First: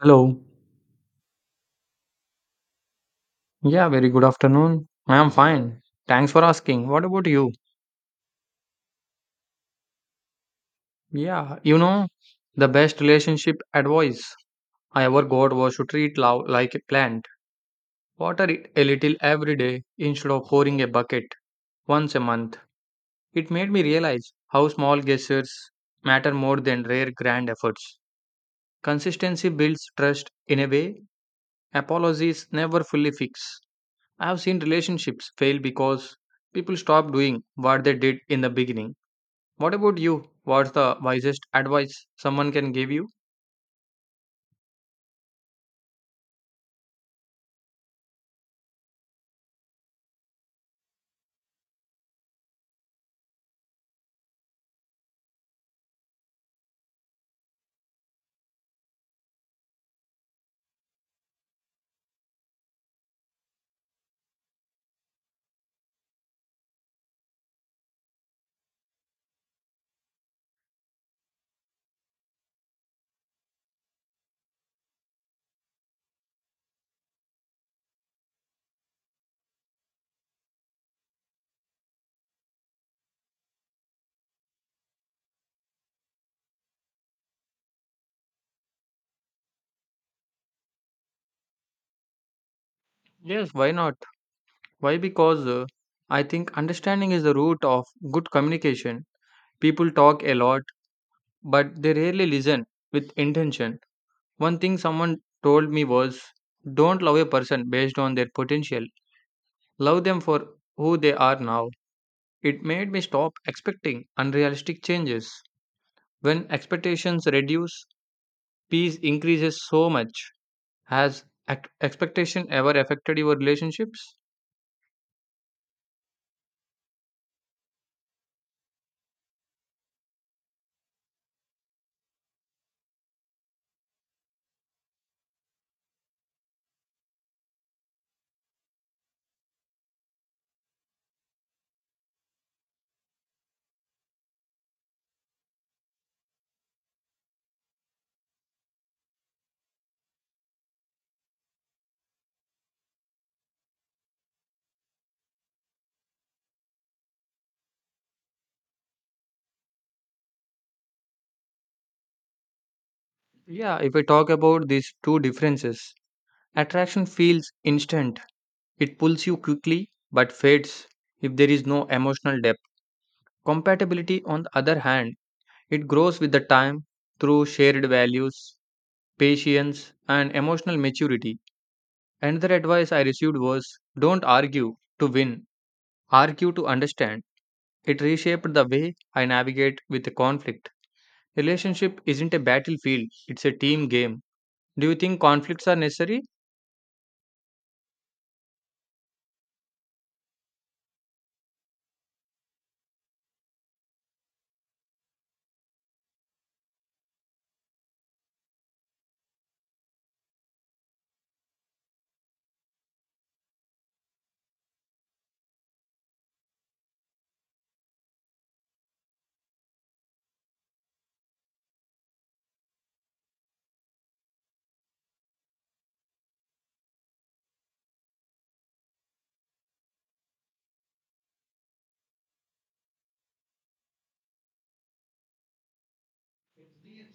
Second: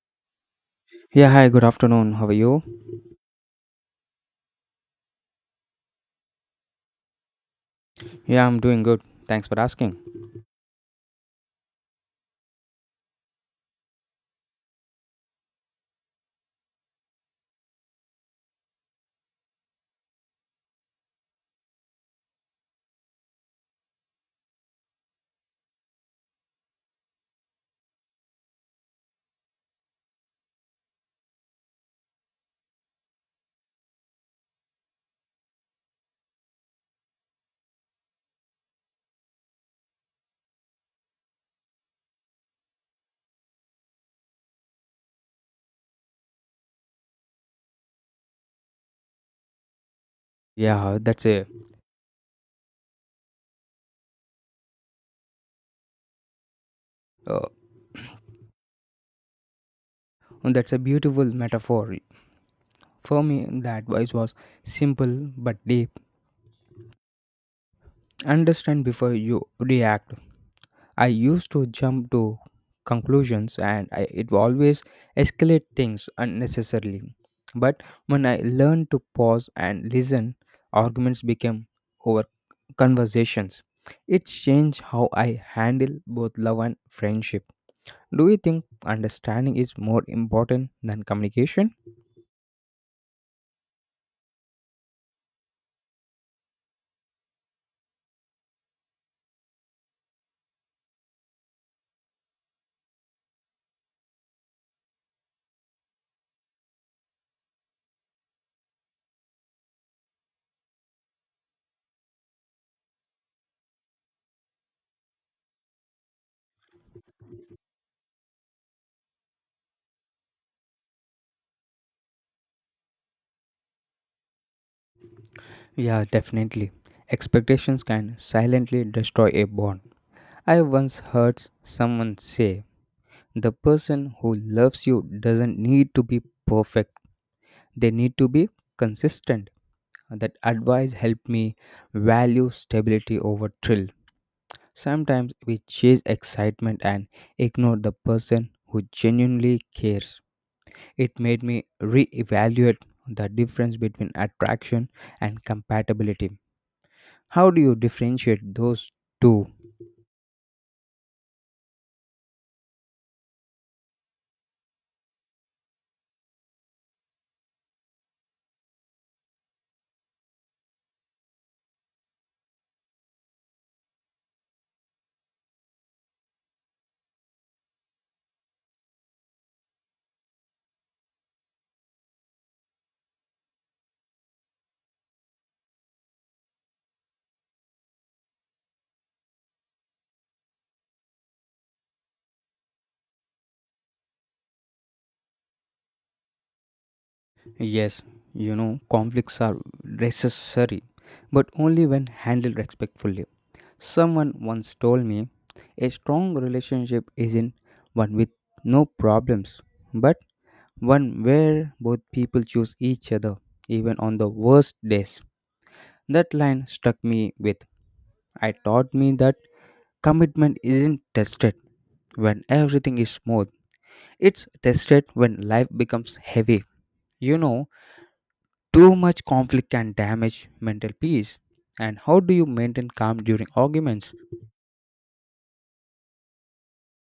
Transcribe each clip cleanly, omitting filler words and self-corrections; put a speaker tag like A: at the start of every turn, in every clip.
A: Hello.
B: Yeah, hi, good afternoon. How are you?
A: Yeah, very good afternoon. I am fine. Thanks for asking. What about you?
B: Yeah, I'm doing good. Thanks for asking.
A: Yeah, you know, the best relationship advice I ever got was to treat love like a plant. Water it a little every day instead of pouring a bucket once a month. It made me realize how small gestures matter more than rare grand efforts. Consistency builds trust in a way apologies never fully fix. I have seen relationships fail because people stop doing what they did in the beginning. What about you? What's the wisest advice someone can give you?
B: Yeah, uh, that's a uh, that's a beautiful metaphor. For me, the advice was simple but deep. Understand before you react. I used to jump to conclusions and it always escalate things unnecessarily. But when I learned to pause and listen, arguments became over conversations. It changed how I handle both love and friendship. Do you think understanding is more important than communication?
A: Yes, why not? Why? Because I think understanding is the root of good communication. People talk a lot, but they rarely listen with intention. One thing someone told me was don't love a person based on their potential, love them for who they are now. It made me stop expecting unrealistic changes. When expectations reduce, peace increases so much. Has expectation ever affected your relationships?
B: Yeah, definitely. Expectations can silently destroy a bond. I once heard someone say, the person who loves you doesn't need to be perfect, they need to be consistent. That advice helped me value stability over thrill. Sometimes we chase excitement and ignore the person who genuinely cares. It made me reevaluate the difference between attraction and compatibility. How do you differentiate those two?
A: Yeah, if I talk about these two differences, attraction feels instant, it pulls you quickly but fades if there is no emotional depth. Compatibility, on the other hand, it grows with the time through shared values, patience, and emotional maturity. Another advice I received was don't argue to win, argue to understand. It reshaped the way I navigate with the conflict. Relationship isn't a battlefield, it's a team game. Do you think conflicts are necessary?
B: Yes, you know, conflicts are necessary, but only when handled respectfully. Someone once told me a strong relationship isn't one with no problems, but one where both people choose each other, even on the worst days. That line struck me with. I taught me that commitment isn't tested when everything is smooth, it's tested when life becomes heavy. You know, too much conflict can damage mental peace. And how do you maintain calm during arguments?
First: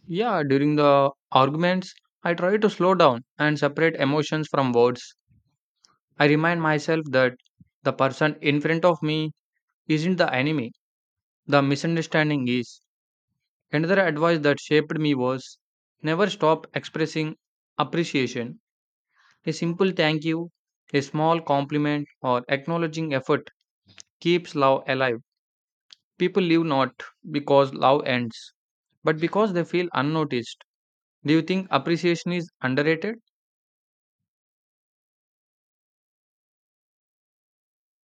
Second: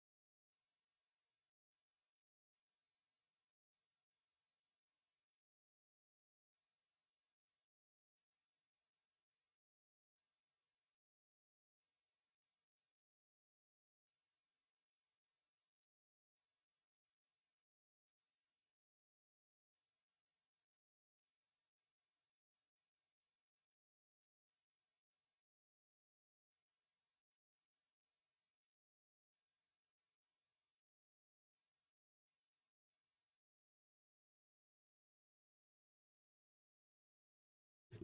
A: Yeah, during the arguments, I try to slow down and separate emotions from words. I remind myself that the person in front of me isn't the enemy, the misunderstanding is. Another advice that shaped me was never stop expressing appreciation. A simple thank you, a small compliment, or acknowledging effort keeps love alive. People live not because love ends but because they feel unnoticed. Do you think appreciation is underrated?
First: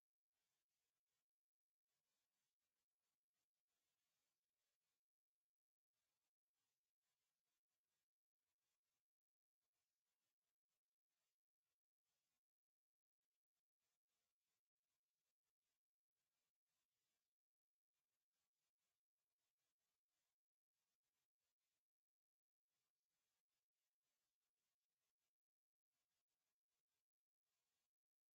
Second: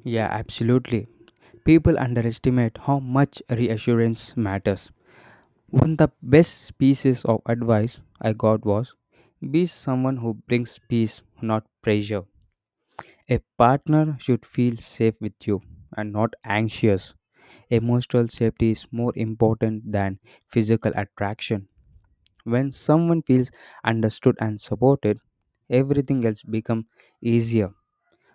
B: Yeah, absolutely. People underestimate how much reassurance matters. One of the best pieces of advice I got was be someone who brings peace, not pressure. A partner should feel safe with you and not anxious. Emotional safety is more important than physical attraction. When someone feels understood and supported, everything else becomes easier.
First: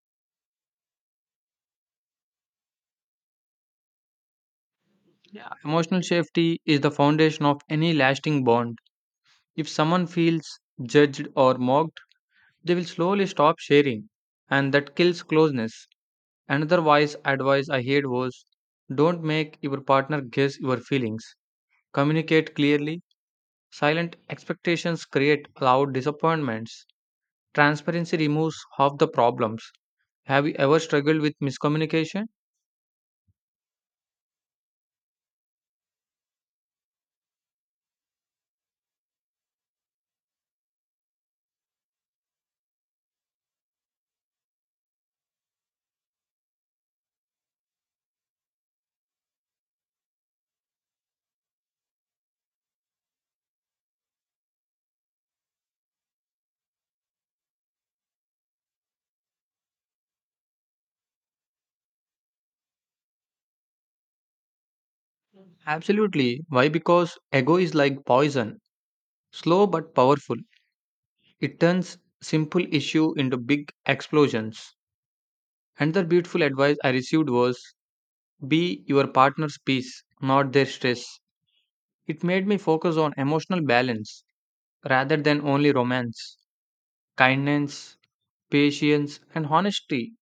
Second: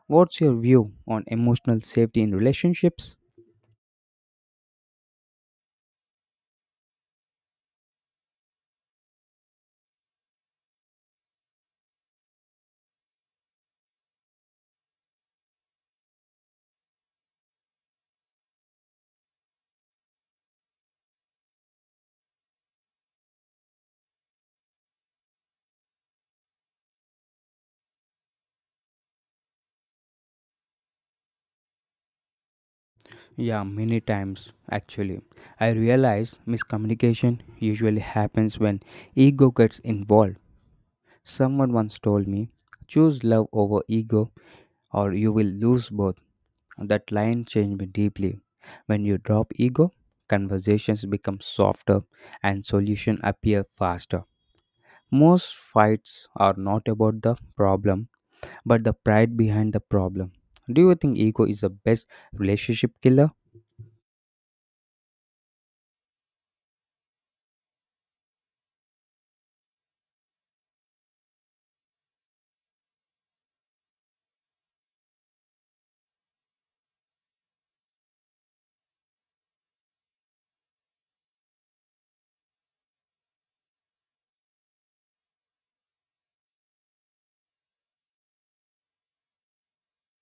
B: What's your view on emotional safety in relationships?
A: Yeah. Emotional safety is the foundation of any lasting bond. If someone feels judged or mocked, they will slowly stop sharing, and that kills closeness. Another wise advice I heard was don't make your partner guess your feelings. Communicate clearly. Silent expectations create loud disappointments. Transparency removes half the problems. Have you ever struggled with miscommunication?
B: Yeah, many times actually. I realize miscommunication usually happens when ego gets involved. Someone once told me, choose love over ego or you will lose both. That line changed me deeply. When you drop ego, conversations become softer and solutions appear faster. Most fights are not about the problem, but the pride behind the problem. Do you think ego is the best relationship killer?
A: Absolutely. Why? Because ego is like poison, slow but powerful. It turns simple issue into big explosions. Another beautiful advice I received was be your partner's peace, not their stress. It made me focus on emotional balance rather than only romance. Kindness, patience, and honesty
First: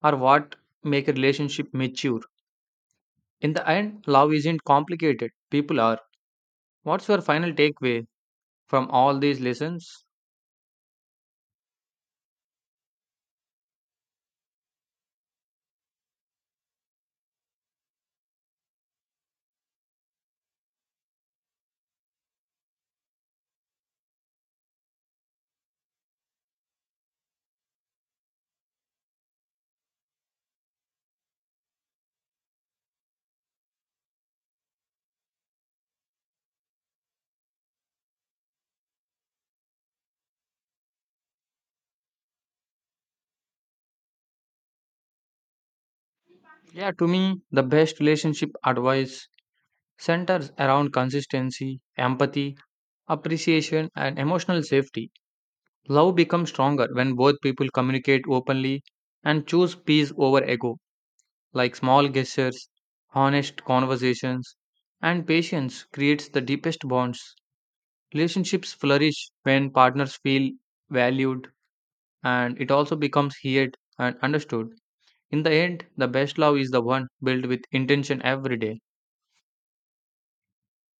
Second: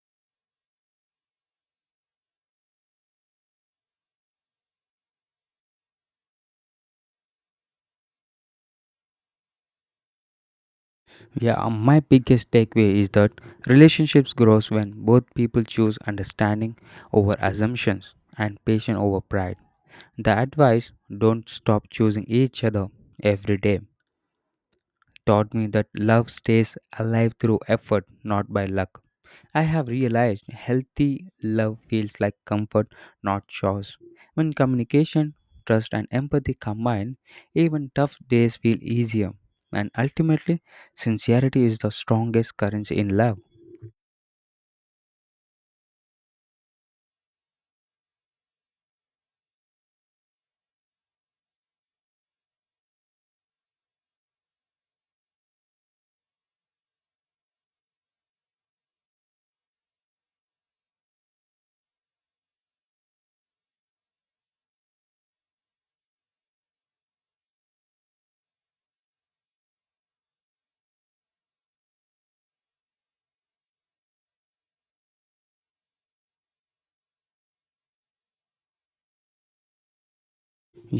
A: are what make a relationship mature. In the end, love isn't complicated. People are. What's your final takeaway from all these lessons?
B: Yeah, my biggest takeaway is that relationships grows when both people choose understanding over assumptions and patience over pride. The advice don't stop choosing each other every day taught me that love stays alive through effort, not by luck. I have realized healthy love feels like comfort, not chores. When communication, trust, and empathy combine, even tough days feel easier. And ultimately, sincerity is the strongest currency in love.
A: Yeah, to me, the best relationship advice centers around consistency, empathy, appreciation, and emotional safety. Love becomes stronger when both people communicate openly and choose peace over ego, like small gestures, honest conversations, and patience creates the deepest bonds. Relationships flourish when partners feel valued and it also becomes heard and understood. In the end, the best love is the one built with intention every day.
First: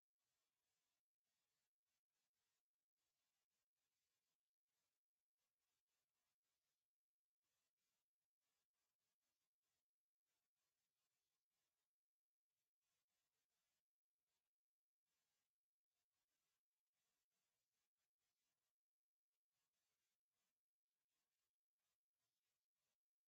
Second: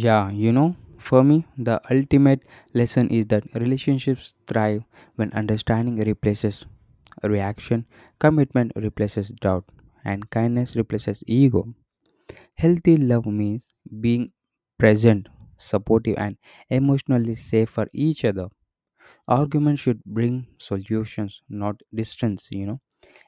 B: Yeah, you know, for me, the ultimate lesson is that relationships thrive when understanding replaces reaction, commitment replaces doubt, and kindness replaces ego. Healthy love means being present, supportive, and emotionally safe for each other. Arguments should bring solutions, not distance. You know,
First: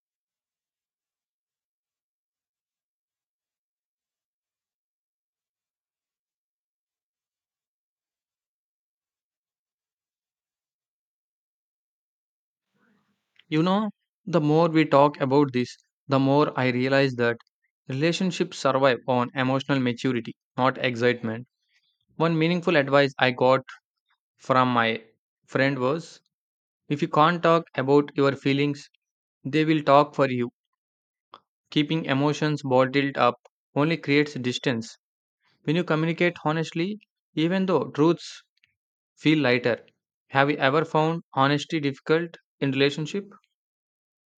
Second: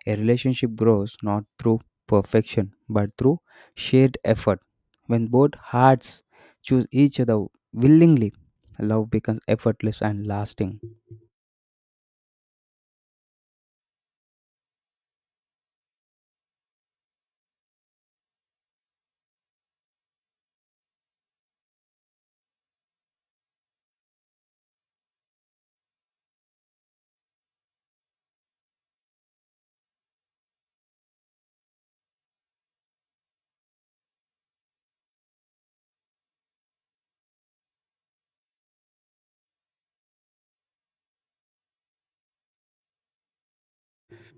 B: a relationship grows not through perfection but through shared effort. When both hearts choose each other willingly, love becomes effortless and lasting.
A: You know, the more we talk about this, the more I realize that relationships survive on emotional maturity, not excitement. One meaningful advice I got from my friend was if you can't talk about your feelings, they will talk for you. Keeping emotions bottled up only creates distance. When you communicate honestly, even though truths feel lighter. Have you ever found honesty difficult in relationship?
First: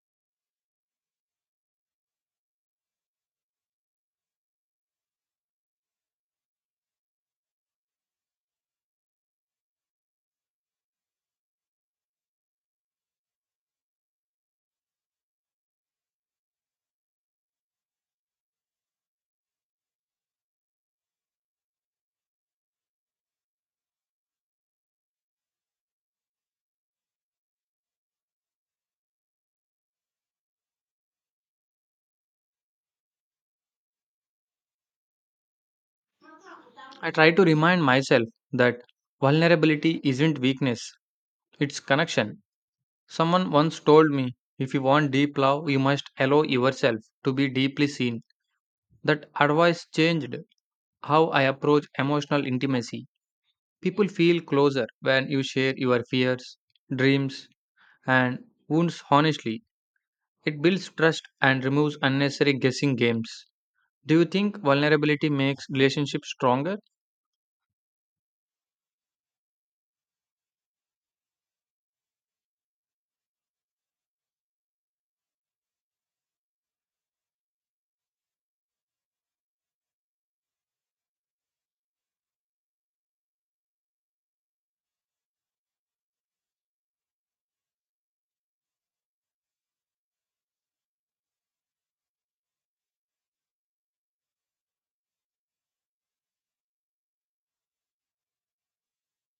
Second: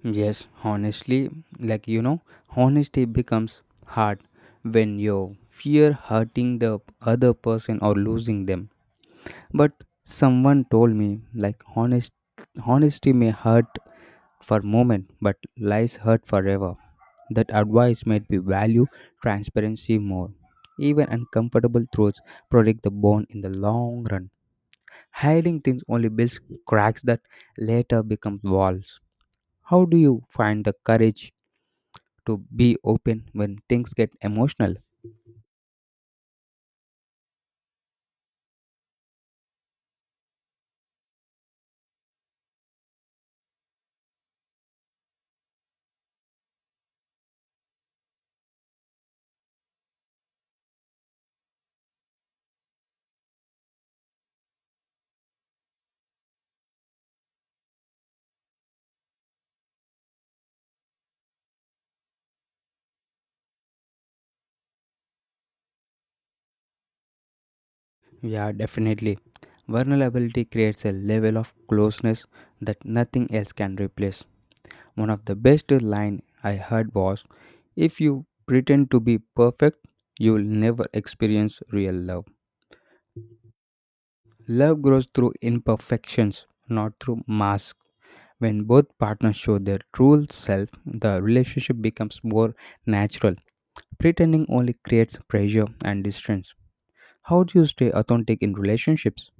B: Yes, honestly, like you know, honesty becomes hard when you fear hurting the other person or losing them. But someone told me like honesty may hurt for a moment but lies hurt forever. That advice made me value transparency more. Even uncomfortable truths protect the bond in the long run. Hiding things only builds cracks that later become walls. How do you find the courage to be open when things get emotional?
A: I try to remind myself that vulnerability isn't weakness, it's connection. Someone once told me, if you want deep love, you must allow yourself to be deeply seen. That advice changed how I approach emotional intimacy. People feel closer when you share your fears, dreams, and wounds honestly. It builds trust and removes unnecessary guessing games. Do you think vulnerability makes relationships stronger?
B: Yeah, definitely. Vulnerability creates a level of closeness that nothing else can replace. One of the best line I heard was if you pretend to be perfect, you will never experience real love. Love grows through imperfections, not through masks. When both partners show their true self, the relationship becomes more natural. Pretending only creates pressure and distance. How do you stay authentic in relationships?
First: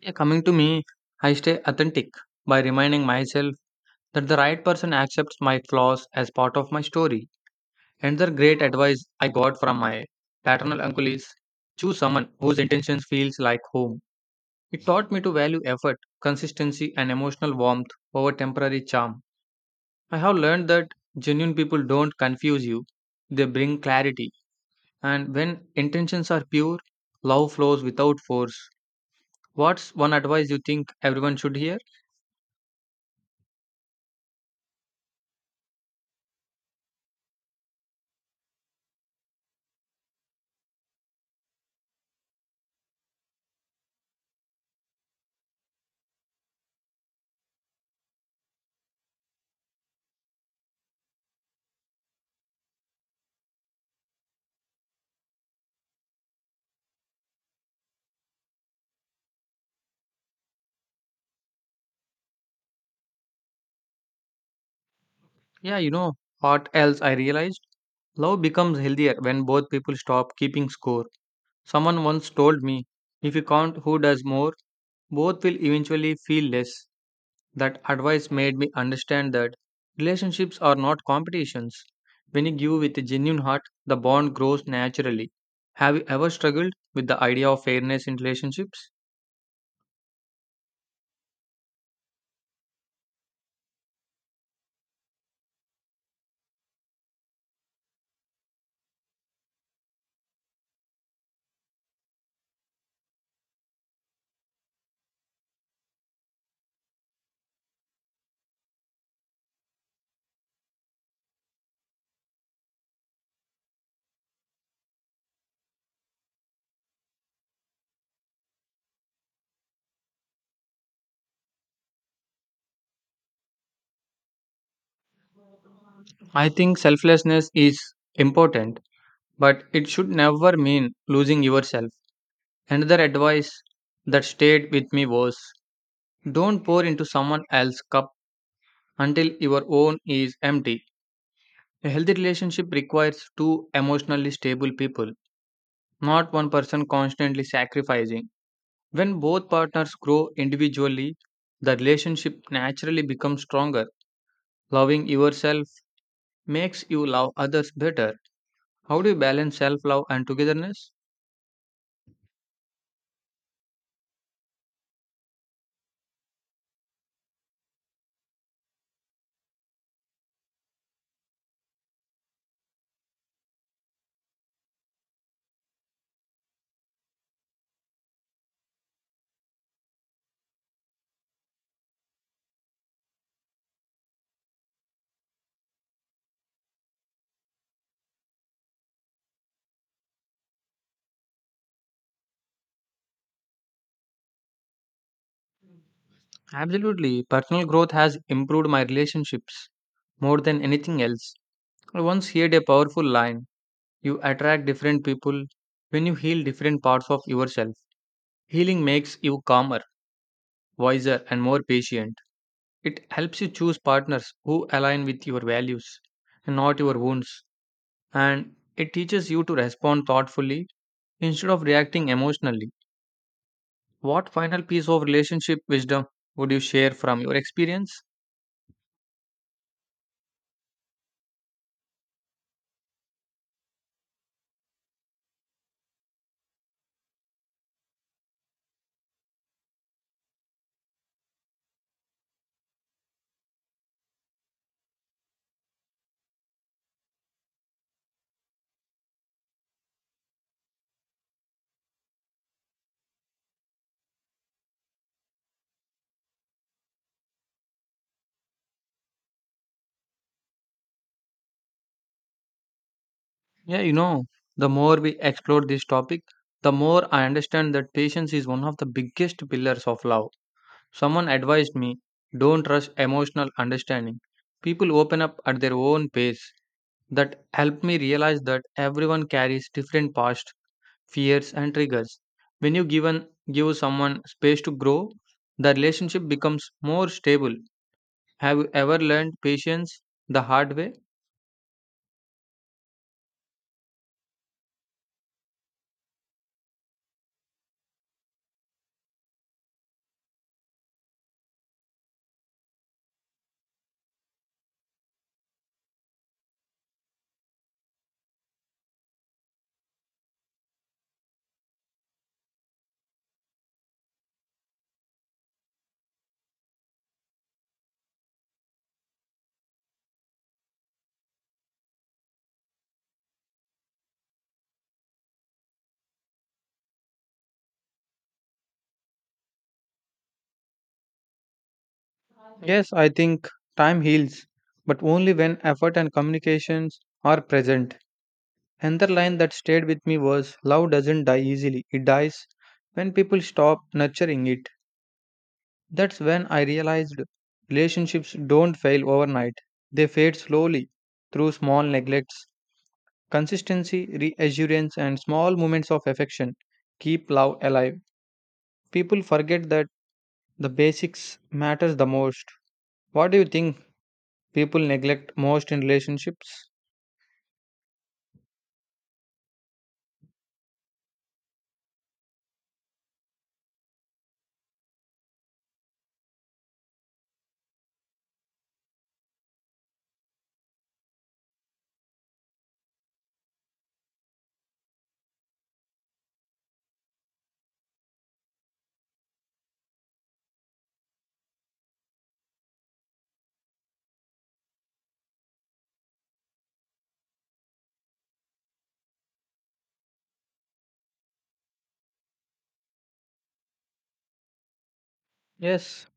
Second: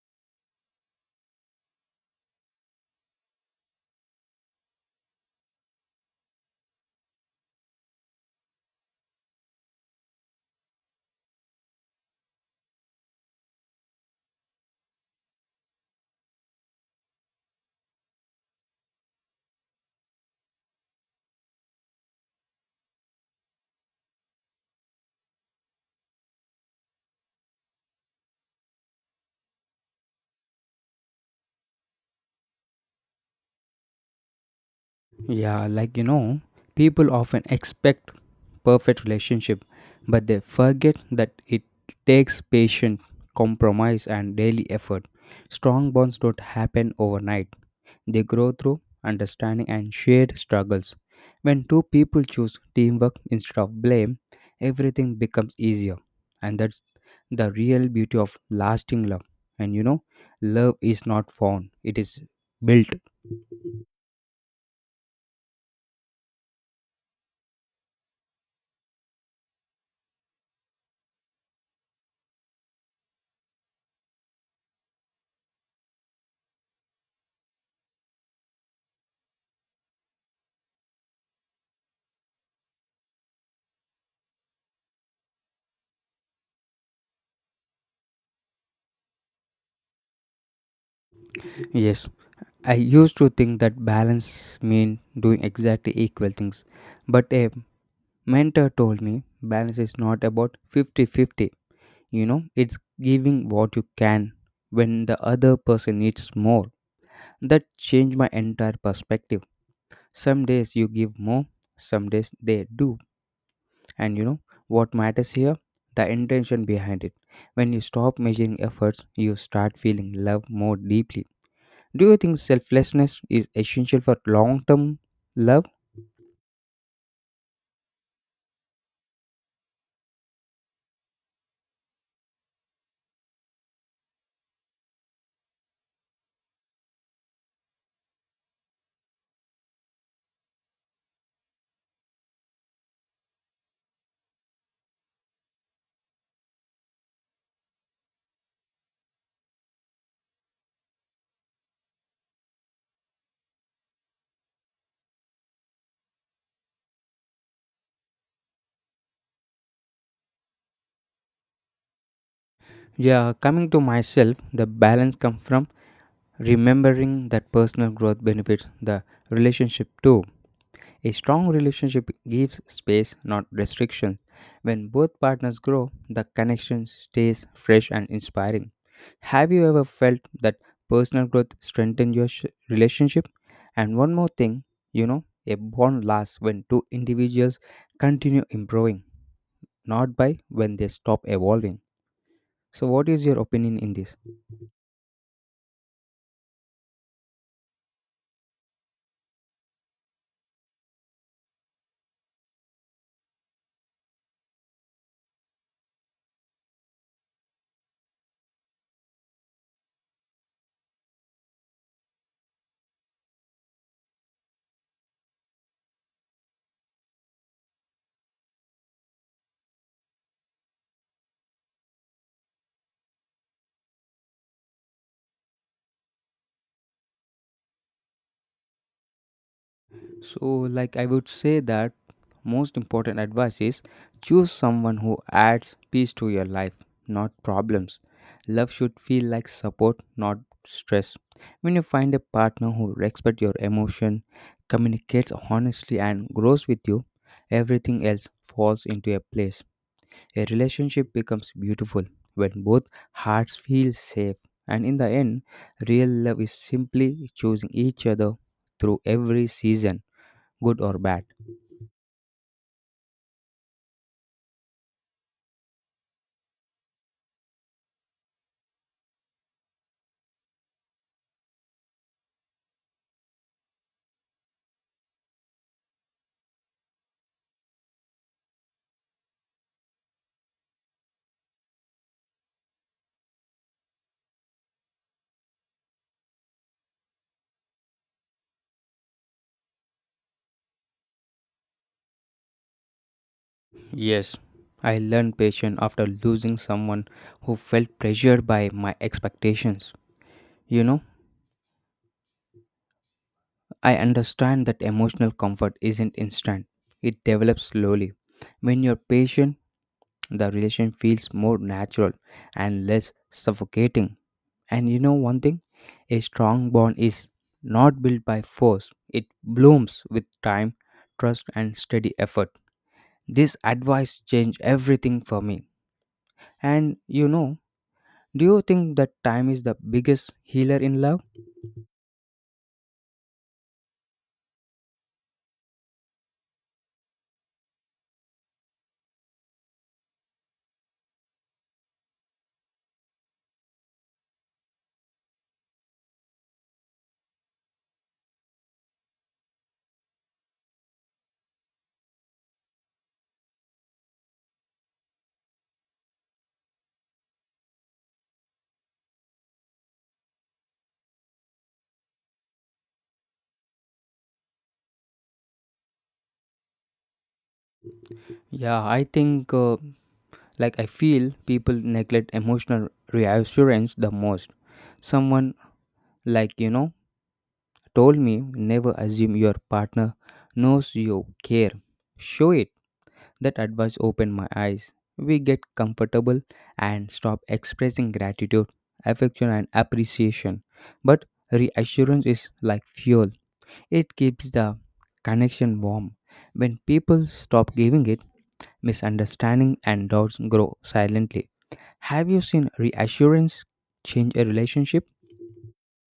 A: Yeah, coming to me, I stay authentic by reminding myself that the right person accepts my flaws as part of my story. Another great advice I got from my paternal uncle is choose someone whose intentions feels like home. It taught me to value effort, consistency and emotional warmth over temporary charm. I have learned that genuine people don't confuse you. They bring clarity and when intentions are pure, love flows without force. What's one advice you think everyone should hear?
B: Yeah, like you know, people often expect perfect relationship, but they forget that it takes patience, compromise and daily effort. Strong bonds don't happen overnight. They grow through understanding and shared struggles. When two people choose teamwork instead of blame, everything becomes easier. And that's the real beauty of lasting love. And you know, love is not found, it is built.
A: Yeah, you know what else I realized? Love becomes healthier when both people stop keeping score. Someone once told me, if you count who does more, both will eventually feel less. That advice made me understand that relationships are not competitions. When you give with a genuine heart, the bond grows naturally. Have you ever struggled with the idea of fairness in relationships?
B: Yes, I used to think that balance mean doing exactly equal things, but a mentor told me balance is not about fifty-fifty. You know, it's giving what you can when the other person needs more. That changed my entire perspective. Some days you give more, some days they do. And you know what matters here? The intention behind it. When you stop measuring efforts, you start feeling love more deeply. Do you think selflessness is essential for long term love?
A: I think selflessness is important, but it should never mean losing yourself. Another advice that stayed with me was don't pour into someone else's cup until your own is empty. A healthy relationship requires two emotionally stable people, not one person constantly sacrificing. When both partners grow individually, the relationship naturally becomes stronger. Loving yourself makes you love others better. How do you balance self love and togetherness?
B: Yeah, coming to myself, the balance comes from remembering that personal growth benefits the relationship too. A strong relationship gives space, not restrictions. When both partners grow, the connection stays fresh and inspiring. Have you ever felt that personal growth strengthened your relationship? And one more thing, you know, a bond lasts when two individuals continue improving not by when they stop evolving. So, what is your opinion in this?
A: Absolutely. Personal growth has improved my relationships more than anything else. I once heard a powerful line. You attract different people when you heal different parts of yourself. Healing makes you calmer, wiser, and more patient. It helps you choose partners who align with your values and not your wounds. And it teaches you to respond thoughtfully instead of reacting emotionally. What final piece of relationship wisdom would you share from your experience?
B: So, like I would say that most important advice is choose someone who adds peace to your life, not problems. Love should feel like support, not stress. When you find a partner who respects your emotion, communicates honestly, and grows with you, everything else falls into a place. A relationship becomes beautiful when both hearts feel safe. And in the end, real love is simply choosing each other through every season, good or bad.
A: Yeah, you know, the more we explore this topic, the more I understand that patience is one of the biggest pillars of love. Someone advised me don't rush emotional understanding. People open up at their own pace. That helped me realize that everyone carries different past, fears, and triggers. When you give someone space to grow, the relationship becomes more stable. Have you ever learned patience the hard way?
B: Yes, I learned patience after losing someone who felt pressured by my expectations. You know, I understand that emotional comfort isn't instant, it develops slowly. When you're patient, the relation feels more natural and less suffocating. And you know one thing? A strong bond is not built by force, it blooms with time, trust, and steady effort. This advice changed everything for me. And you know, do you think that time is the biggest healer in love?
A: Yes, I think time heals, but only when effort and communications are present. Another line that stayed with me was, love doesn't die easily, it dies when people stop nurturing it. That's when I realized relationships don't fail overnight, they fade slowly through small neglects. Consistency, reassurance, and small moments of affection keep love alive. People forget that the basics matters the most. What do you think people neglect most in relationships?
B: Yeah, I think, uh, I feel people neglect emotional reassurance the most. Someone, like, you know, told me never assume your partner knows you care. Show it. That advice opened my eyes. We get comfortable and stop expressing gratitude, affection, and appreciation. But reassurance is like fuel, it keeps the connection warm. When people stop giving it, misunderstanding and doubts grow silently. Have you seen reassurance change a relationship?
A: Yes,